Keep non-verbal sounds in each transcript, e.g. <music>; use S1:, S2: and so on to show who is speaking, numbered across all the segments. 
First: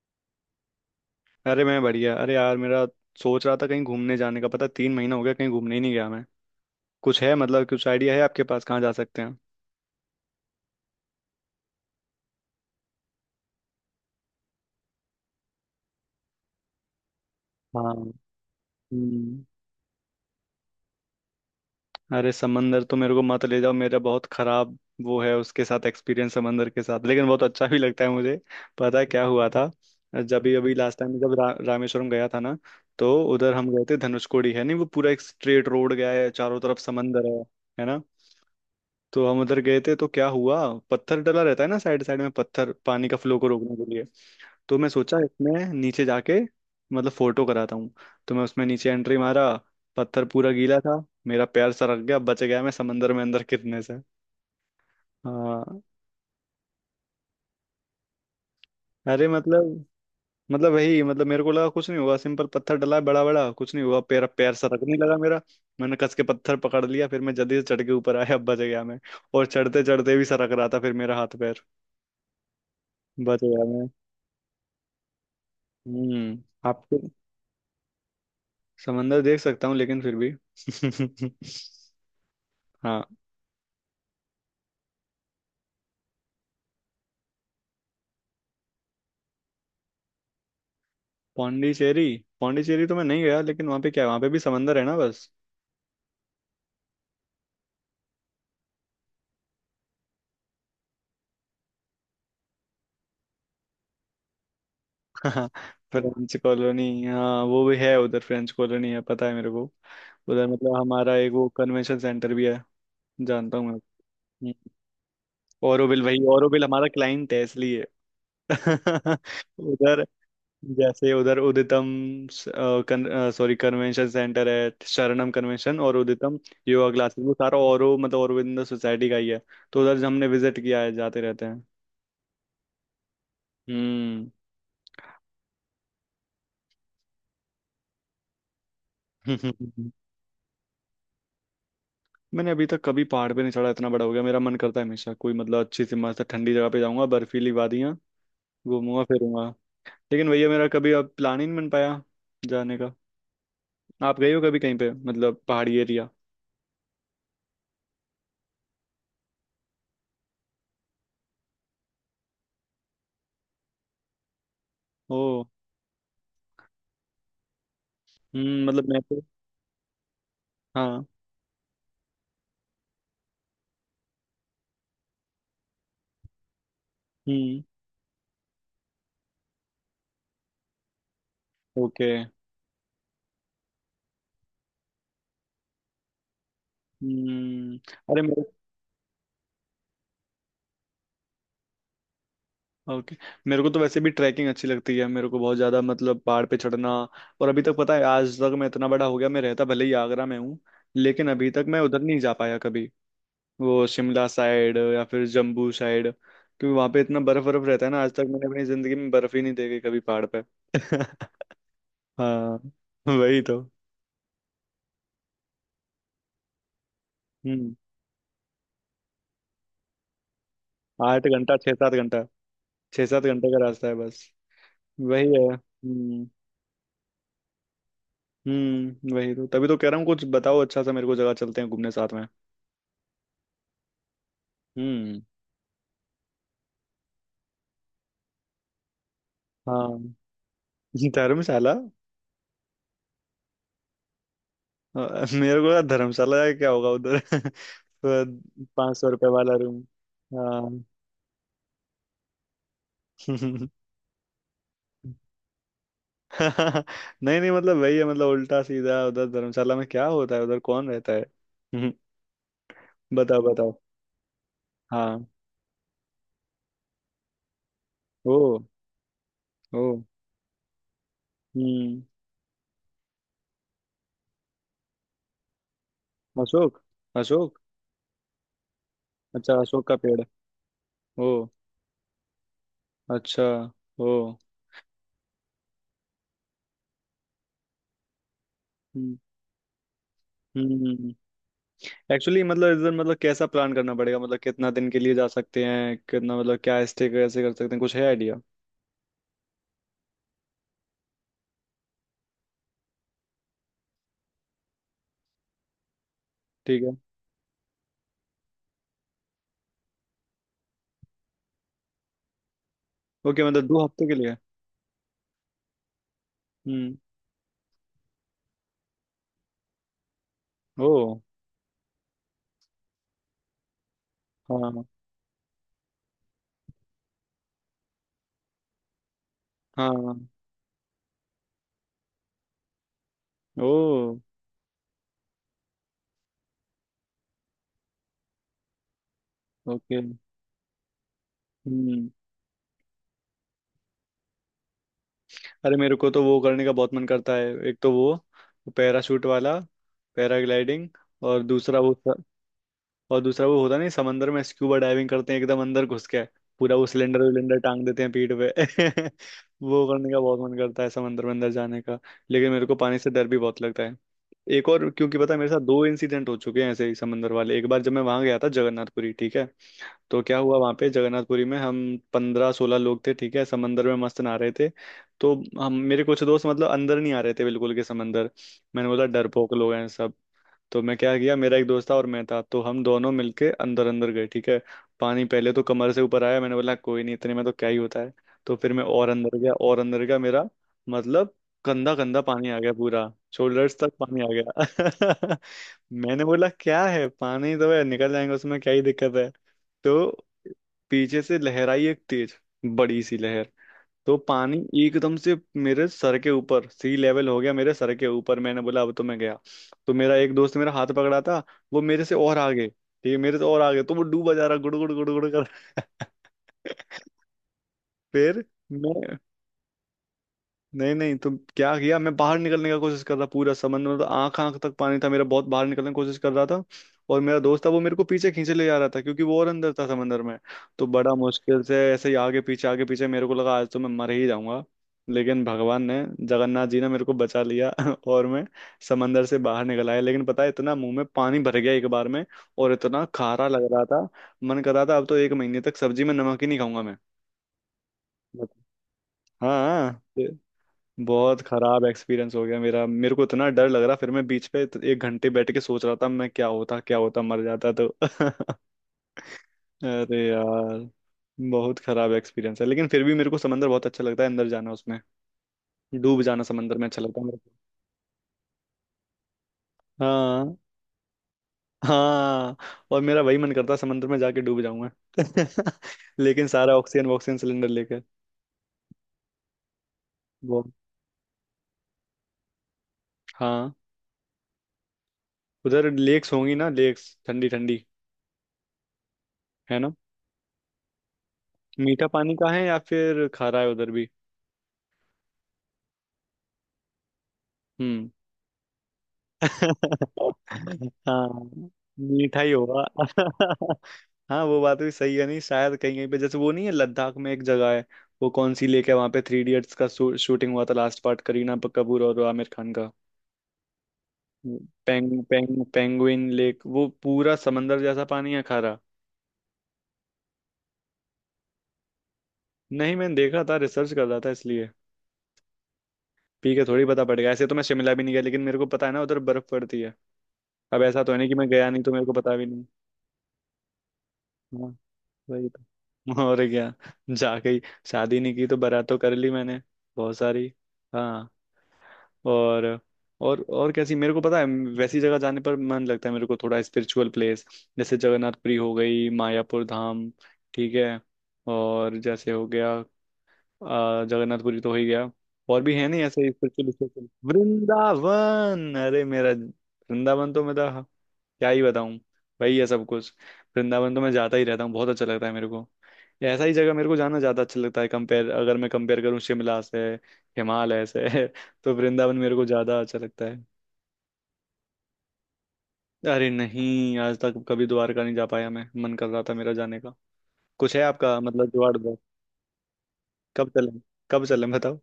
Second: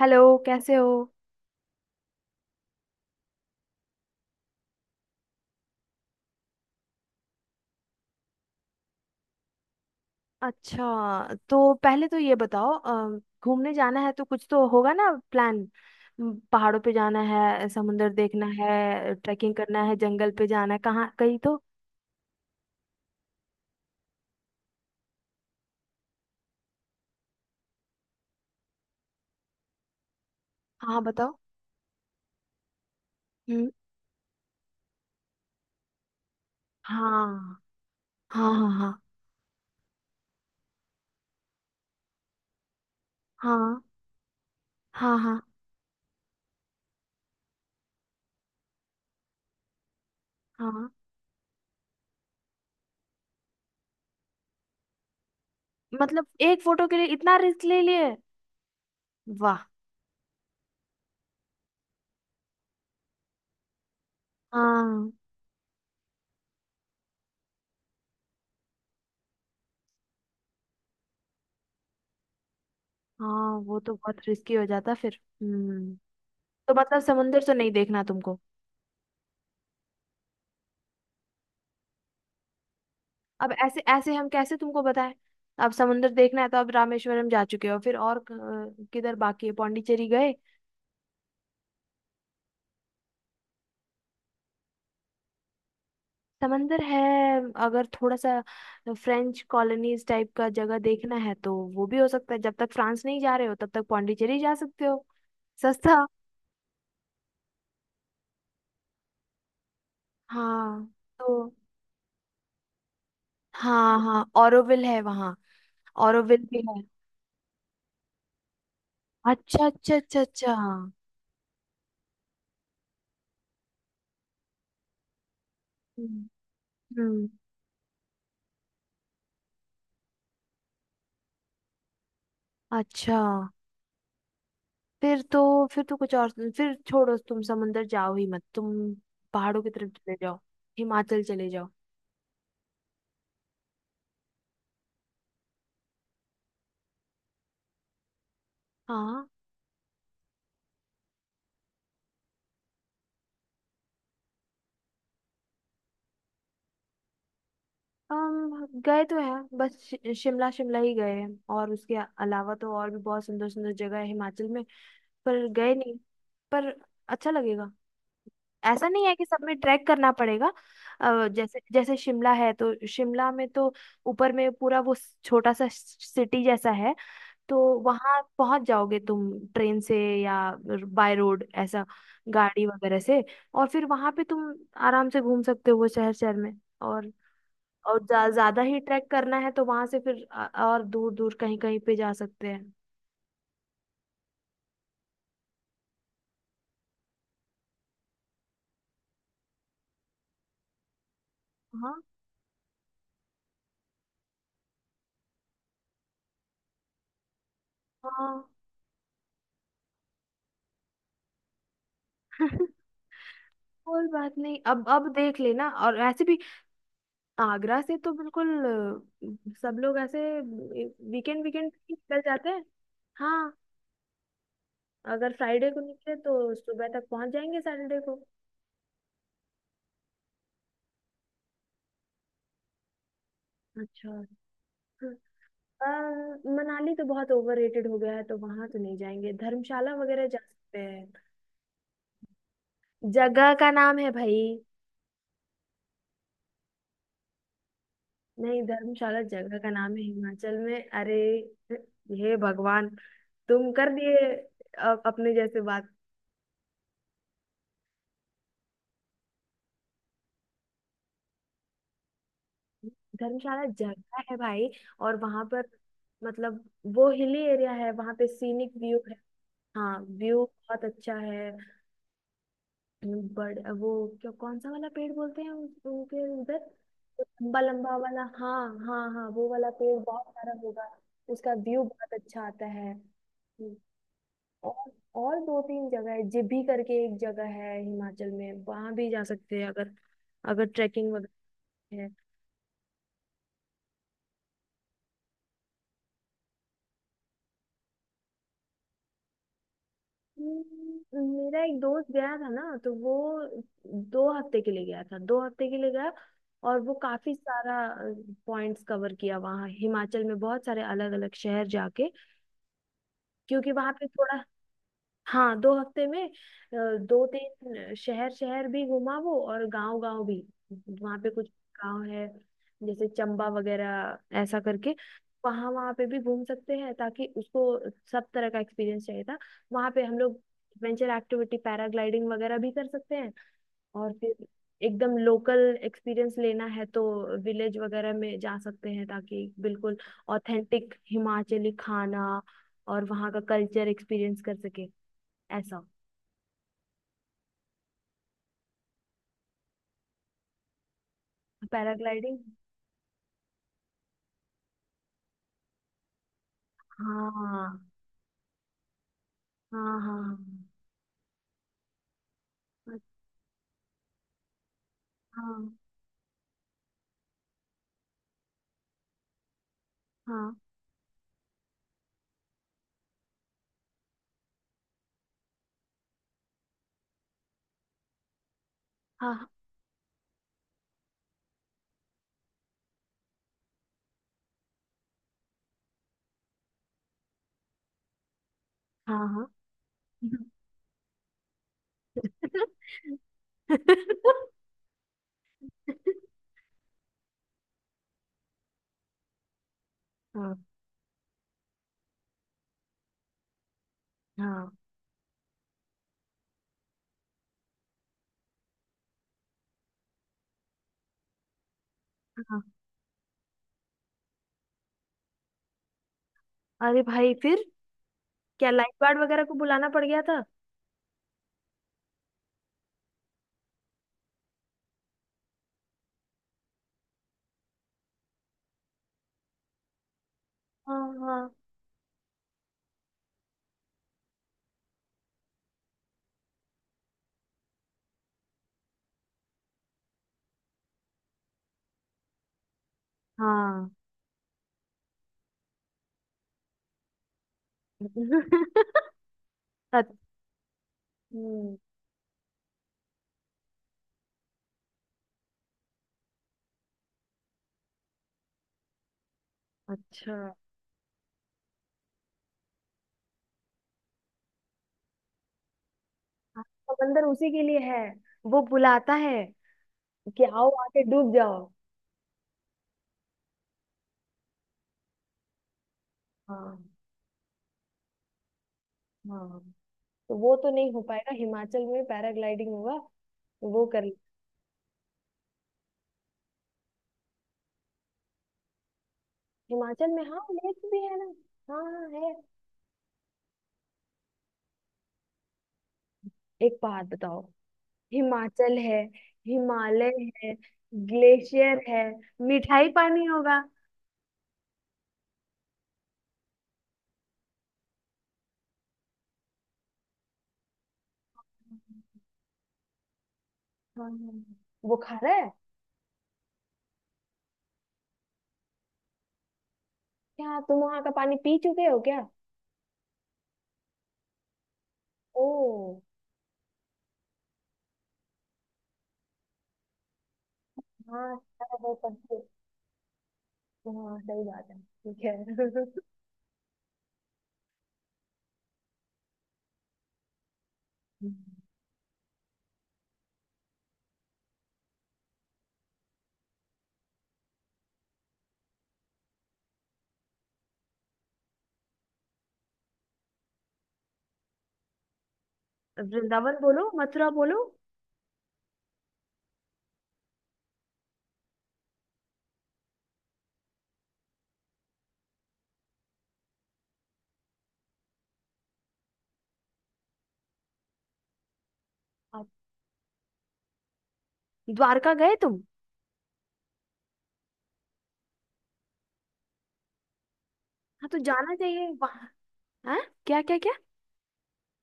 S1: Hello. कैसे हो?
S2: अरे मैं बढ़िया। अरे यार, मेरा सोच रहा था कहीं घूमने जाने का। पता, 3 महीना हो गया कहीं घूमने ही नहीं गया मैं। कुछ है, मतलब कुछ आइडिया है आपके पास कहाँ जा सकते हैं?
S1: अच्छा, तो पहले तो ये बताओ। घूमने जाना है तो कुछ तो होगा ना प्लान। पहाड़ों पे जाना है,
S2: हाँ।
S1: समुंदर देखना है,
S2: हम्म।
S1: ट्रैकिंग करना है, जंगल पे जाना है, कहाँ? कहीं तो।
S2: अरे समंदर तो मेरे को मत ले जाओ। मेरा बहुत खराब वो है उसके साथ एक्सपीरियंस, समंदर के साथ। लेकिन बहुत अच्छा भी लगता है मुझे। पता है क्या हुआ था? जब भी अभी लास्ट
S1: हाँ,
S2: टाइम जब
S1: बताओ।
S2: रामेश्वरम गया था ना, तो उधर हम
S1: हम्म।
S2: गए थे। धनुषकोडी है नहीं, वो पूरा एक स्ट्रेट रोड गया है, चारों तरफ समंदर है।
S1: हाँ
S2: है ना।
S1: हाँ हाँ। हाँ
S2: तो हम उधर गए थे, तो क्या हुआ, पत्थर डला रहता है ना साइड साइड में, पत्थर, पानी का फ्लो को रोकने के लिए। तो मैं
S1: हाँ
S2: सोचा
S1: हाँ। हाँ
S2: इसमें नीचे जाके मतलब फोटो कराता हूँ। तो मैं उसमें नीचे एंट्री मारा। पत्थर पूरा गीला
S1: हाँ।
S2: था, मेरा पैर सरक गया, बच गया मैं समंदर में अंदर गिरने से। हाँ।
S1: मतलब एक फोटो के लिए इतना रिस्क ले लिए?
S2: अरे
S1: वाह।
S2: मतलब वही मतलब मेरे को लगा कुछ नहीं हुआ, सिंपल पत्थर डला है बड़ा बड़ा, कुछ नहीं हुआ, पैर पैर सरकने
S1: हाँ
S2: लगा मेरा। मैंने कस के पत्थर पकड़ लिया, फिर मैं जल्दी से चढ़ के ऊपर आया, बच गया मैं। और चढ़ते चढ़ते भी सरक रहा था फिर मेरा हाथ पैर। बच
S1: हाँ,
S2: गया।
S1: वो तो बहुत रिस्की हो जाता फिर। हम्म।
S2: हम्म,
S1: तो
S2: आपको।
S1: मतलब समुंदर तो नहीं देखना तुमको।
S2: समंदर देख सकता हूँ, लेकिन फिर भी <laughs> हाँ।
S1: अब ऐसे ऐसे हम कैसे तुमको बताएं? अब समंदर देखना है तो अब रामेश्वरम जा चुके हो, फिर और किधर बाकी है? पौंडीचेरी गए?
S2: पौंडीचेरी। पौंडीचेरी तो मैं नहीं गया, लेकिन वहाँ पे क्या है, वहाँ पे भी समंदर है ना बस।
S1: समंदर है। अगर थोड़ा सा फ्रेंच कॉलोनीज टाइप का जगह देखना है तो वो भी हो सकता है। जब तक फ्रांस नहीं जा रहे हो तब तक पौंडीचेरी जा सकते हो।
S2: <laughs>
S1: सस्ता।
S2: फ्रेंच कॉलोनी, हाँ वो भी है उधर, फ्रेंच कॉलोनी है, पता है मेरे को। उधर मतलब
S1: हाँ,
S2: हमारा एक वो
S1: तो
S2: कन्वेंशन सेंटर भी है। जानता हूँ
S1: हाँ हाँ,
S2: मैं।
S1: ऑरोविल है वहाँ।
S2: ओरोविल, वही
S1: ऑरोविल भी
S2: ओरोविल
S1: है।
S2: हमारा क्लाइंट है इसलिए। <laughs>
S1: अच्छा अच्छा
S2: उधर
S1: अच्छा अच्छा। हम्म।
S2: जैसे उधर उदितम, सॉरी कन्वेंशन सेंटर है। शरणम कन्वेंशन और उदितम योगा क्लासेस,
S1: हम्म।
S2: वो सारा औरो मतलब औरविंदो सोसाइटी का ही है। तो उधर हमने विजिट किया है, जाते रहते हैं।
S1: अच्छा।
S2: हम्म।
S1: फिर तो कुछ और। फिर छोड़ो, तुम समंदर जाओ ही मत तुम। पहाड़ों की तरफ
S2: <laughs>
S1: चले जाओ। हिमाचल चले जाओ।
S2: मैंने अभी तक कभी पहाड़ पे नहीं चढ़ा। इतना बड़ा हो गया, मेरा मन करता है हमेशा कोई मतलब अच्छी सी मस्त ठंडी जगह पे जाऊंगा, बर्फीली वादियां घूमूंगा
S1: हाँ।
S2: फिरूंगा। लेकिन भैया मेरा कभी अब प्लान ही नहीं बन पाया जाने का। आप गए हो कभी कहीं पे मतलब पहाड़ी एरिया?
S1: हम गए तो हैं, बस शिमला शिमला ही गए हैं। और उसके अलावा तो और भी बहुत सुंदर सुंदर जगह है हिमाचल में।
S2: ओ।
S1: पर गए नहीं। पर अच्छा लगेगा।
S2: हम्म, मतलब
S1: ऐसा
S2: मैं
S1: नहीं है
S2: तो।
S1: कि सब में ट्रैक करना पड़ेगा।
S2: हाँ।
S1: जैसे जैसे शिमला है तो शिमला में तो ऊपर में पूरा वो छोटा सा सिटी जैसा है। तो
S2: हम्म।
S1: वहां पहुंच जाओगे तुम ट्रेन से, या बाय रोड ऐसा,
S2: ओके।
S1: गाड़ी वगैरह से। और फिर वहां पे तुम आराम से घूम सकते हो वो शहर शहर में। और
S2: हम्म।
S1: और
S2: अरे मेरे।
S1: ज्यादा ही ट्रैक करना है तो वहां से फिर और दूर दूर कहीं कहीं पे जा सकते हैं।
S2: ओके। मेरे को तो वैसे भी ट्रैकिंग अच्छी लगती है, मेरे को बहुत ज्यादा, मतलब पहाड़ पे चढ़ना। और अभी तक पता है, आज तक, मैं इतना बड़ा हो गया, मैं रहता भले ही आगरा में हूँ, लेकिन अभी तक मैं
S1: हाँ
S2: उधर नहीं जा पाया कभी वो शिमला साइड या फिर जम्बू साइड। क्योंकि वहां पे इतना बर्फ बर्फ रहता है ना, आज तक
S1: हाँ।
S2: मैंने अपनी जिंदगी में बर्फ ही नहीं देखी कभी पहाड़ पे। <laughs> हाँ।
S1: <laughs>
S2: वही तो।
S1: कोई बात नहीं, अब देख लेना। और ऐसे भी
S2: हम्म।
S1: आगरा से तो बिल्कुल, सब लोग ऐसे
S2: आठ
S1: वीकेंड
S2: घंटा
S1: वीकेंड
S2: छह
S1: पे
S2: सात
S1: ही निकल
S2: घंटा
S1: जाते हैं।
S2: 6-7 घंटे
S1: हाँ।
S2: का रास्ता है बस।
S1: अगर
S2: वही है।
S1: फ्राइडे को निकले
S2: हम्म।
S1: तो सुबह तक पहुंच जाएंगे सैटरडे को।
S2: हम्म, वही तो, तभी तो कह रहा हूँ कुछ बताओ अच्छा सा मेरे को, जगह चलते हैं घूमने साथ में।
S1: अच्छा।
S2: हम्म।
S1: अ, मनाली तो बहुत ओवररेटेड हो गया है, तो वहां तो नहीं जाएंगे। धर्मशाला
S2: हाँ।
S1: वगैरह जा सकते हैं।
S2: <laughs> धर्मशाला।
S1: जगह का नाम है भाई।
S2: मेरे को लगा धर्मशाला जाके क्या होगा उधर <laughs>
S1: नहीं,
S2: पाँच सौ
S1: धर्मशाला
S2: रुपए वाला
S1: जगह का
S2: रूम।
S1: नाम है हिमाचल
S2: हाँ।
S1: में, अरे। हे भगवान। तुम
S2: <laughs>
S1: कर दिए अपने जैसे बात।
S2: नहीं नहीं, मतलब वही है, मतलब उल्टा सीधा, उधर धर्मशाला में क्या होता है, उधर कौन रहता है <laughs> हम्म। बताओ
S1: धर्मशाला
S2: बताओ।
S1: जगह है भाई। और
S2: हाँ।
S1: वहां पर मतलब वो हिली एरिया है, वहां पे
S2: ओ।
S1: सीनिक व्यू है।
S2: ओ।
S1: हाँ, व्यू बहुत अच्छा है।
S2: हम्म।
S1: बड़ वो क्या, कौन सा वाला पेड़ बोलते हैं उनके उधर?
S2: अशोक।
S1: लंबा
S2: अशोक।
S1: लंबा वाला, हाँ हाँ हाँ, वो
S2: अच्छा,
S1: वाला
S2: अशोक का
S1: पेड़
S2: पेड़।
S1: बहुत सारा होगा।
S2: ओ।
S1: उसका व्यू बहुत अच्छा आता है।
S2: अच्छा।
S1: हम्म।
S2: ओ।
S1: और और दो तीन जगह है, जिभी करके एक जगह है हिमाचल में, वहां भी
S2: हम्म।
S1: जा सकते हैं अगर, अगर
S2: हम्म।
S1: ट्रैकिंग वगैरह है।
S2: एक्चुअली मतलब इधर मतलब कैसा प्लान करना पड़ेगा, मतलब कितना दिन के लिए जा सकते हैं, कितना, मतलब क्या स्टे कैसे कर सकते हैं, कुछ है आइडिया?
S1: मेरा एक दोस्त गया था ना, तो वो दो हफ्ते के लिए गया था, दो हफ्ते के लिए गया। और
S2: ठीक
S1: वो
S2: है।
S1: काफी सारा पॉइंट्स कवर किया वहाँ हिमाचल में, बहुत सारे अलग अलग शहर जाके।
S2: ओके, मतलब
S1: क्योंकि
S2: दो
S1: वहां
S2: हफ्ते
S1: पे
S2: के लिए।
S1: थोड़ा, हाँ, दो हफ्ते में
S2: हम्म।
S1: दो तीन शहर शहर भी घुमा वो, और गांव गांव भी।
S2: ओ।
S1: वहां पे कुछ गांव है जैसे चंबा वगैरह ऐसा
S2: हाँ
S1: करके, वहां वहां पे भी घूम सकते हैं, ताकि उसको सब तरह का एक्सपीरियंस चाहिए था। वहां पे
S2: हाँ।
S1: हम लोग एडवेंचर एक्टिविटी पैराग्लाइडिंग वगैरह भी कर सकते हैं। और
S2: ओ।
S1: फिर एकदम लोकल एक्सपीरियंस लेना है तो विलेज वगैरह में जा सकते हैं, ताकि बिल्कुल
S2: ओके।
S1: ऑथेंटिक हिमाचली
S2: हम्म।
S1: खाना और वहाँ का कल्चर एक्सपीरियंस कर सके,
S2: अरे
S1: ऐसा।
S2: मेरे को तो वो करने का बहुत मन करता है। एक तो वो पैराशूट वाला, पैराग्लाइडिंग। और दूसरा वो,
S1: पैराग्लाइडिंग।
S2: और दूसरा वो होता नहीं, समंदर में स्क्यूबा डाइविंग करते हैं एकदम अंदर घुस के, पूरा वो सिलेंडर विलेंडर टांग
S1: हाँ
S2: देते हैं पीठ पे <laughs> वो
S1: हाँ।
S2: करने का
S1: हाँ
S2: बहुत मन करता है समंदर में अंदर जाने का। लेकिन मेरे को पानी से डर भी बहुत लगता है। एक और, क्योंकि पता है मेरे साथ
S1: हाँ।
S2: दो इंसिडेंट हो चुके हैं ऐसे ही समंदर वाले। एक बार जब मैं वहां गया था जगन्नाथपुरी, ठीक है, तो क्या हुआ
S1: हाँ
S2: वहां पे जगन्नाथपुरी में, हम 15-16 लोग थे, ठीक है, समंदर में मस्त नहा रहे थे। तो हम, मेरे कुछ दोस्त मतलब अंदर नहीं आ रहे थे बिल्कुल के समंदर। मैंने बोला
S1: हाँ।
S2: डरपोक लोग हैं सब। तो मैं क्या किया, मेरा एक दोस्त था और मैं था, तो हम दोनों मिलके अंदर अंदर गए, ठीक है, पानी पहले तो कमर से ऊपर आया। मैंने बोला कोई नहीं, इतने में तो क्या ही होता है। तो फिर मैं और
S1: हाँ हाँ।
S2: अंदर
S1: हाँ
S2: गया, और अंदर गया मेरा, मतलब गंदा गंदा पानी आ गया पूरा, शोल्डर्स तक पानी आ गया। <laughs> मैंने बोला क्या है, पानी तो है, निकल जाएंगे उसमें, क्या ही दिक्कत है। तो
S1: हाँ।
S2: पीछे से लहर आई एक तेज, बड़ी सी लहर। तो पानी
S1: हाँ
S2: एकदम से मेरे सर के ऊपर सी लेवल हो गया, मेरे सर के ऊपर। मैंने बोला अब तो मैं गया। तो मेरा एक दोस्त मेरा हाथ पकड़ा था, वो मेरे से और
S1: हाँ। हाँ।
S2: आगे, ठीक है, मेरे से और आगे, तो वो डूबा जा रहा गुड़ गुड़ गुड़ गुड़ कर।
S1: अरे
S2: <laughs>
S1: भाई, फिर
S2: फिर
S1: क्या लाइफ
S2: मैं।
S1: गार्ड वगैरह को बुलाना पड़ गया था?
S2: नहीं नहीं, तो क्या किया मैं बाहर निकलने का कोशिश कर रहा, पूरा समंदर में तो आंख आंख तक पानी था मेरा, बहुत बाहर निकलने की कोशिश कर रहा था। और मेरा दोस्त था, वो मेरे को पीछे खींचे ले जा रहा था क्योंकि वो और अंदर था समंदर में। तो
S1: हाँ
S2: बड़ा
S1: हाँ
S2: मुश्किल से ऐसे ही आगे पीछे आगे पीछे, मेरे को लगा आज तो मैं मर ही जाऊंगा। लेकिन भगवान ने, जगन्नाथ जी ने मेरे को बचा लिया <laughs> और मैं समंदर से बाहर निकल आया, लेकिन पता है इतना मुंह में पानी भर गया एक बार में, और इतना खारा लग रहा
S1: हाँ।
S2: था, मन कर रहा था अब तो एक महीने तक सब्जी में नमक ही नहीं खाऊंगा मैं।
S1: <laughs>
S2: हाँ हाँ। बहुत खराब
S1: अच्छा।
S2: एक्सपीरियंस हो गया मेरा, मेरे को इतना डर लग रहा, फिर मैं बीच पे तो एक घंटे बैठ के सोच रहा था मैं, क्या होता क्या होता, मर जाता तो <laughs> अरे
S1: अच्छा।
S2: यार, बहुत खराब एक्सपीरियंस है, लेकिन फिर भी मेरे को समंदर बहुत अच्छा लगता है, अंदर जाना उसमें, डूब जाना
S1: हाँ,
S2: समंदर में अच्छा लगता
S1: समंदर
S2: है मेरे को।
S1: उसी के लिए है। वो बुलाता है कि
S2: हाँ।
S1: आओ, आके डूब जाओ।
S2: हाँ, और मेरा वही मन करता है समंदर में जाके डूब जाऊंगा। <laughs> लेकिन सारा
S1: हाँ।
S2: ऑक्सीजन वॉक्सीजन सिलेंडर लेकर।
S1: हाँ, तो वो
S2: वो।
S1: तो नहीं हो पाएगा। हिमाचल में पैराग्लाइडिंग होगा, तो
S2: हाँ।
S1: वो कर।
S2: उधर लेक्स होंगी ना, लेक्स ठंडी ठंडी, है ना।
S1: हिमाचल में, हाँ, लेक भी है ना। हाँ।
S2: मीठा
S1: हाँ,
S2: पानी
S1: है।
S2: का है या फिर खारा है उधर भी?
S1: एक बात बताओ,
S2: हम्म।
S1: हिमाचल है, हिमालय
S2: <laughs>
S1: है,
S2: हाँ।
S1: ग्लेशियर है।
S2: मीठा ही होगा
S1: मिठाई पानी होगा।
S2: <laughs> हाँ, वो बात भी सही है। नहीं शायद कहीं कहीं पे जैसे वो नहीं है, लद्दाख में एक जगह है, वो कौन सी लेक है वहां पे, थ्री इडियट्स का शूटिंग हुआ था लास्ट पार्ट, करीना कपूर और आमिर खान का।
S1: हाँ हाँ, वो खा
S2: पेंग
S1: रहा है।
S2: पेंग पेंगुइन लेक, वो पूरा समंदर जैसा पानी है, खारा।
S1: क्या तुम वहां का पानी पी चुके हो क्या?
S2: नहीं, मैंने देखा था, रिसर्च कर रहा था इसलिए।
S1: ओ।
S2: पी के थोड़ी पता पड़ गया, ऐसे तो मैं शिमला भी नहीं गया लेकिन मेरे को पता है ना उधर बर्फ पड़ती है। अब ऐसा तो है नहीं
S1: हाँ,
S2: कि मैं गया नहीं तो
S1: है,
S2: मेरे को
S1: पता
S2: पता
S1: है।
S2: भी नहीं।
S1: हाँ, सही बात
S2: हाँ।
S1: है, ठीक
S2: वही
S1: है। <laughs>
S2: तो और क्या, जा गई। शादी नहीं की तो बारात तो कर ली मैंने बहुत सारी। हाँ। और, और कैसी मेरे को पता है, वैसी जगह जाने पर मन लगता है मेरे को, थोड़ा स्पिरिचुअल प्लेस। जैसे जगन्नाथपुरी हो गई, मायापुर धाम, ठीक है, और जैसे हो गया जगन्नाथपुरी तो हो ही गया, और भी है नहीं ऐसे
S1: वृंदावन
S2: स्पिरिचुअल
S1: बोलो,
S2: स्पिरिचुअल
S1: मथुरा बोलो।
S2: वृंदावन। अरे मेरा वृंदावन तो मेरा क्या ही बताऊं, वही है सब कुछ। वृंदावन तो मैं जाता ही रहता हूँ, बहुत अच्छा लगता है मेरे को। ये ऐसा ही जगह मेरे को जाना ज्यादा अच्छा लगता है, कंपेयर अगर मैं कंपेयर करूँ शिमला से, हिमालय से <laughs> तो वृंदावन मेरे को
S1: आप
S2: ज्यादा अच्छा लगता है।
S1: द्वारका गए तुम?
S2: अरे नहीं, आज तक कभी द्वारका नहीं जा पाया मैं, मन कर रहा था मेरा जाने का। कुछ है
S1: हाँ, तो
S2: आपका मतलब
S1: जाना
S2: जुगाड़
S1: चाहिए
S2: उधर?
S1: वहाँ। हाँ। क्या
S2: कब
S1: क्या क्या?
S2: चलें, कब चलें बताओ,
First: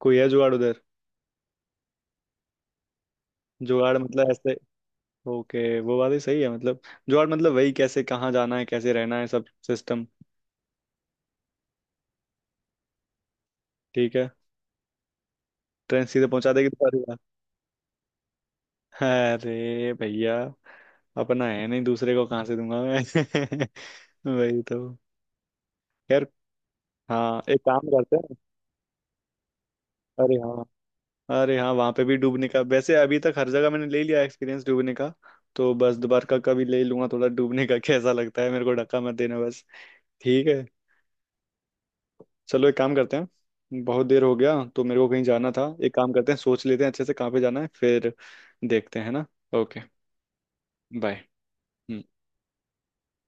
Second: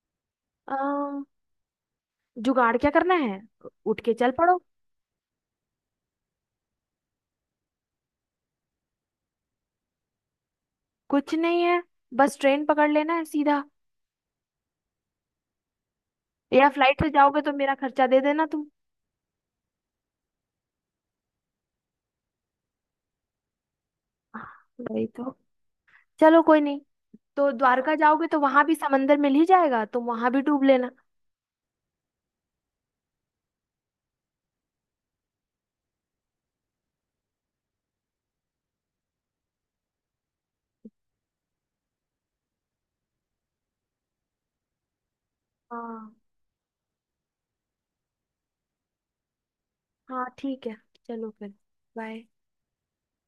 S2: कोई है जुगाड़
S1: अ,
S2: उधर?
S1: जुगाड़ क्या करना है?
S2: जुगाड़
S1: उठ के
S2: मतलब
S1: चल
S2: ऐसे।
S1: पड़ो।
S2: ओके, वो बात ही सही है, मतलब जुगाड़ मतलब वही, कैसे कहाँ जाना है, कैसे रहना है, सब सिस्टम।
S1: कुछ नहीं है। बस ट्रेन पकड़ लेना है सीधा।
S2: ठीक है, ट्रेन सीधे पहुंचा देगी।
S1: या फ्लाइट से जाओगे तो मेरा खर्चा दे देना तुम।
S2: अरे भैया, अपना है नहीं, दूसरे को कहाँ से दूंगा मैं <laughs>
S1: हाँ,
S2: वही तो।
S1: वही तो।
S2: खैर।
S1: चलो कोई नहीं।
S2: हाँ,
S1: तो
S2: एक काम
S1: द्वारका
S2: करते
S1: जाओगे
S2: हैं।
S1: तो वहां भी समंदर मिल ही जाएगा, तुम वहां
S2: अरे
S1: भी
S2: हाँ,
S1: डूब लेना।
S2: अरे हाँ वहाँ पे भी डूबने का। वैसे अभी तक हर जगह मैंने ले लिया एक्सपीरियंस डूबने का, तो बस दोबारा का कभी ले लूंगा थोड़ा, डूबने का <laughs> कैसा लगता है मेरे को, धक्का मत देना बस। ठीक है। चलो एक काम करते हैं, बहुत देर हो गया तो मेरे को कहीं जाना था। एक काम
S1: हाँ,
S2: करते हैं, सोच लेते हैं अच्छे से कहाँ पे जाना है फिर। देखते हैं ना। ओके।
S1: हाँ ठीक है।
S2: बाय।
S1: चलो फिर। बाय।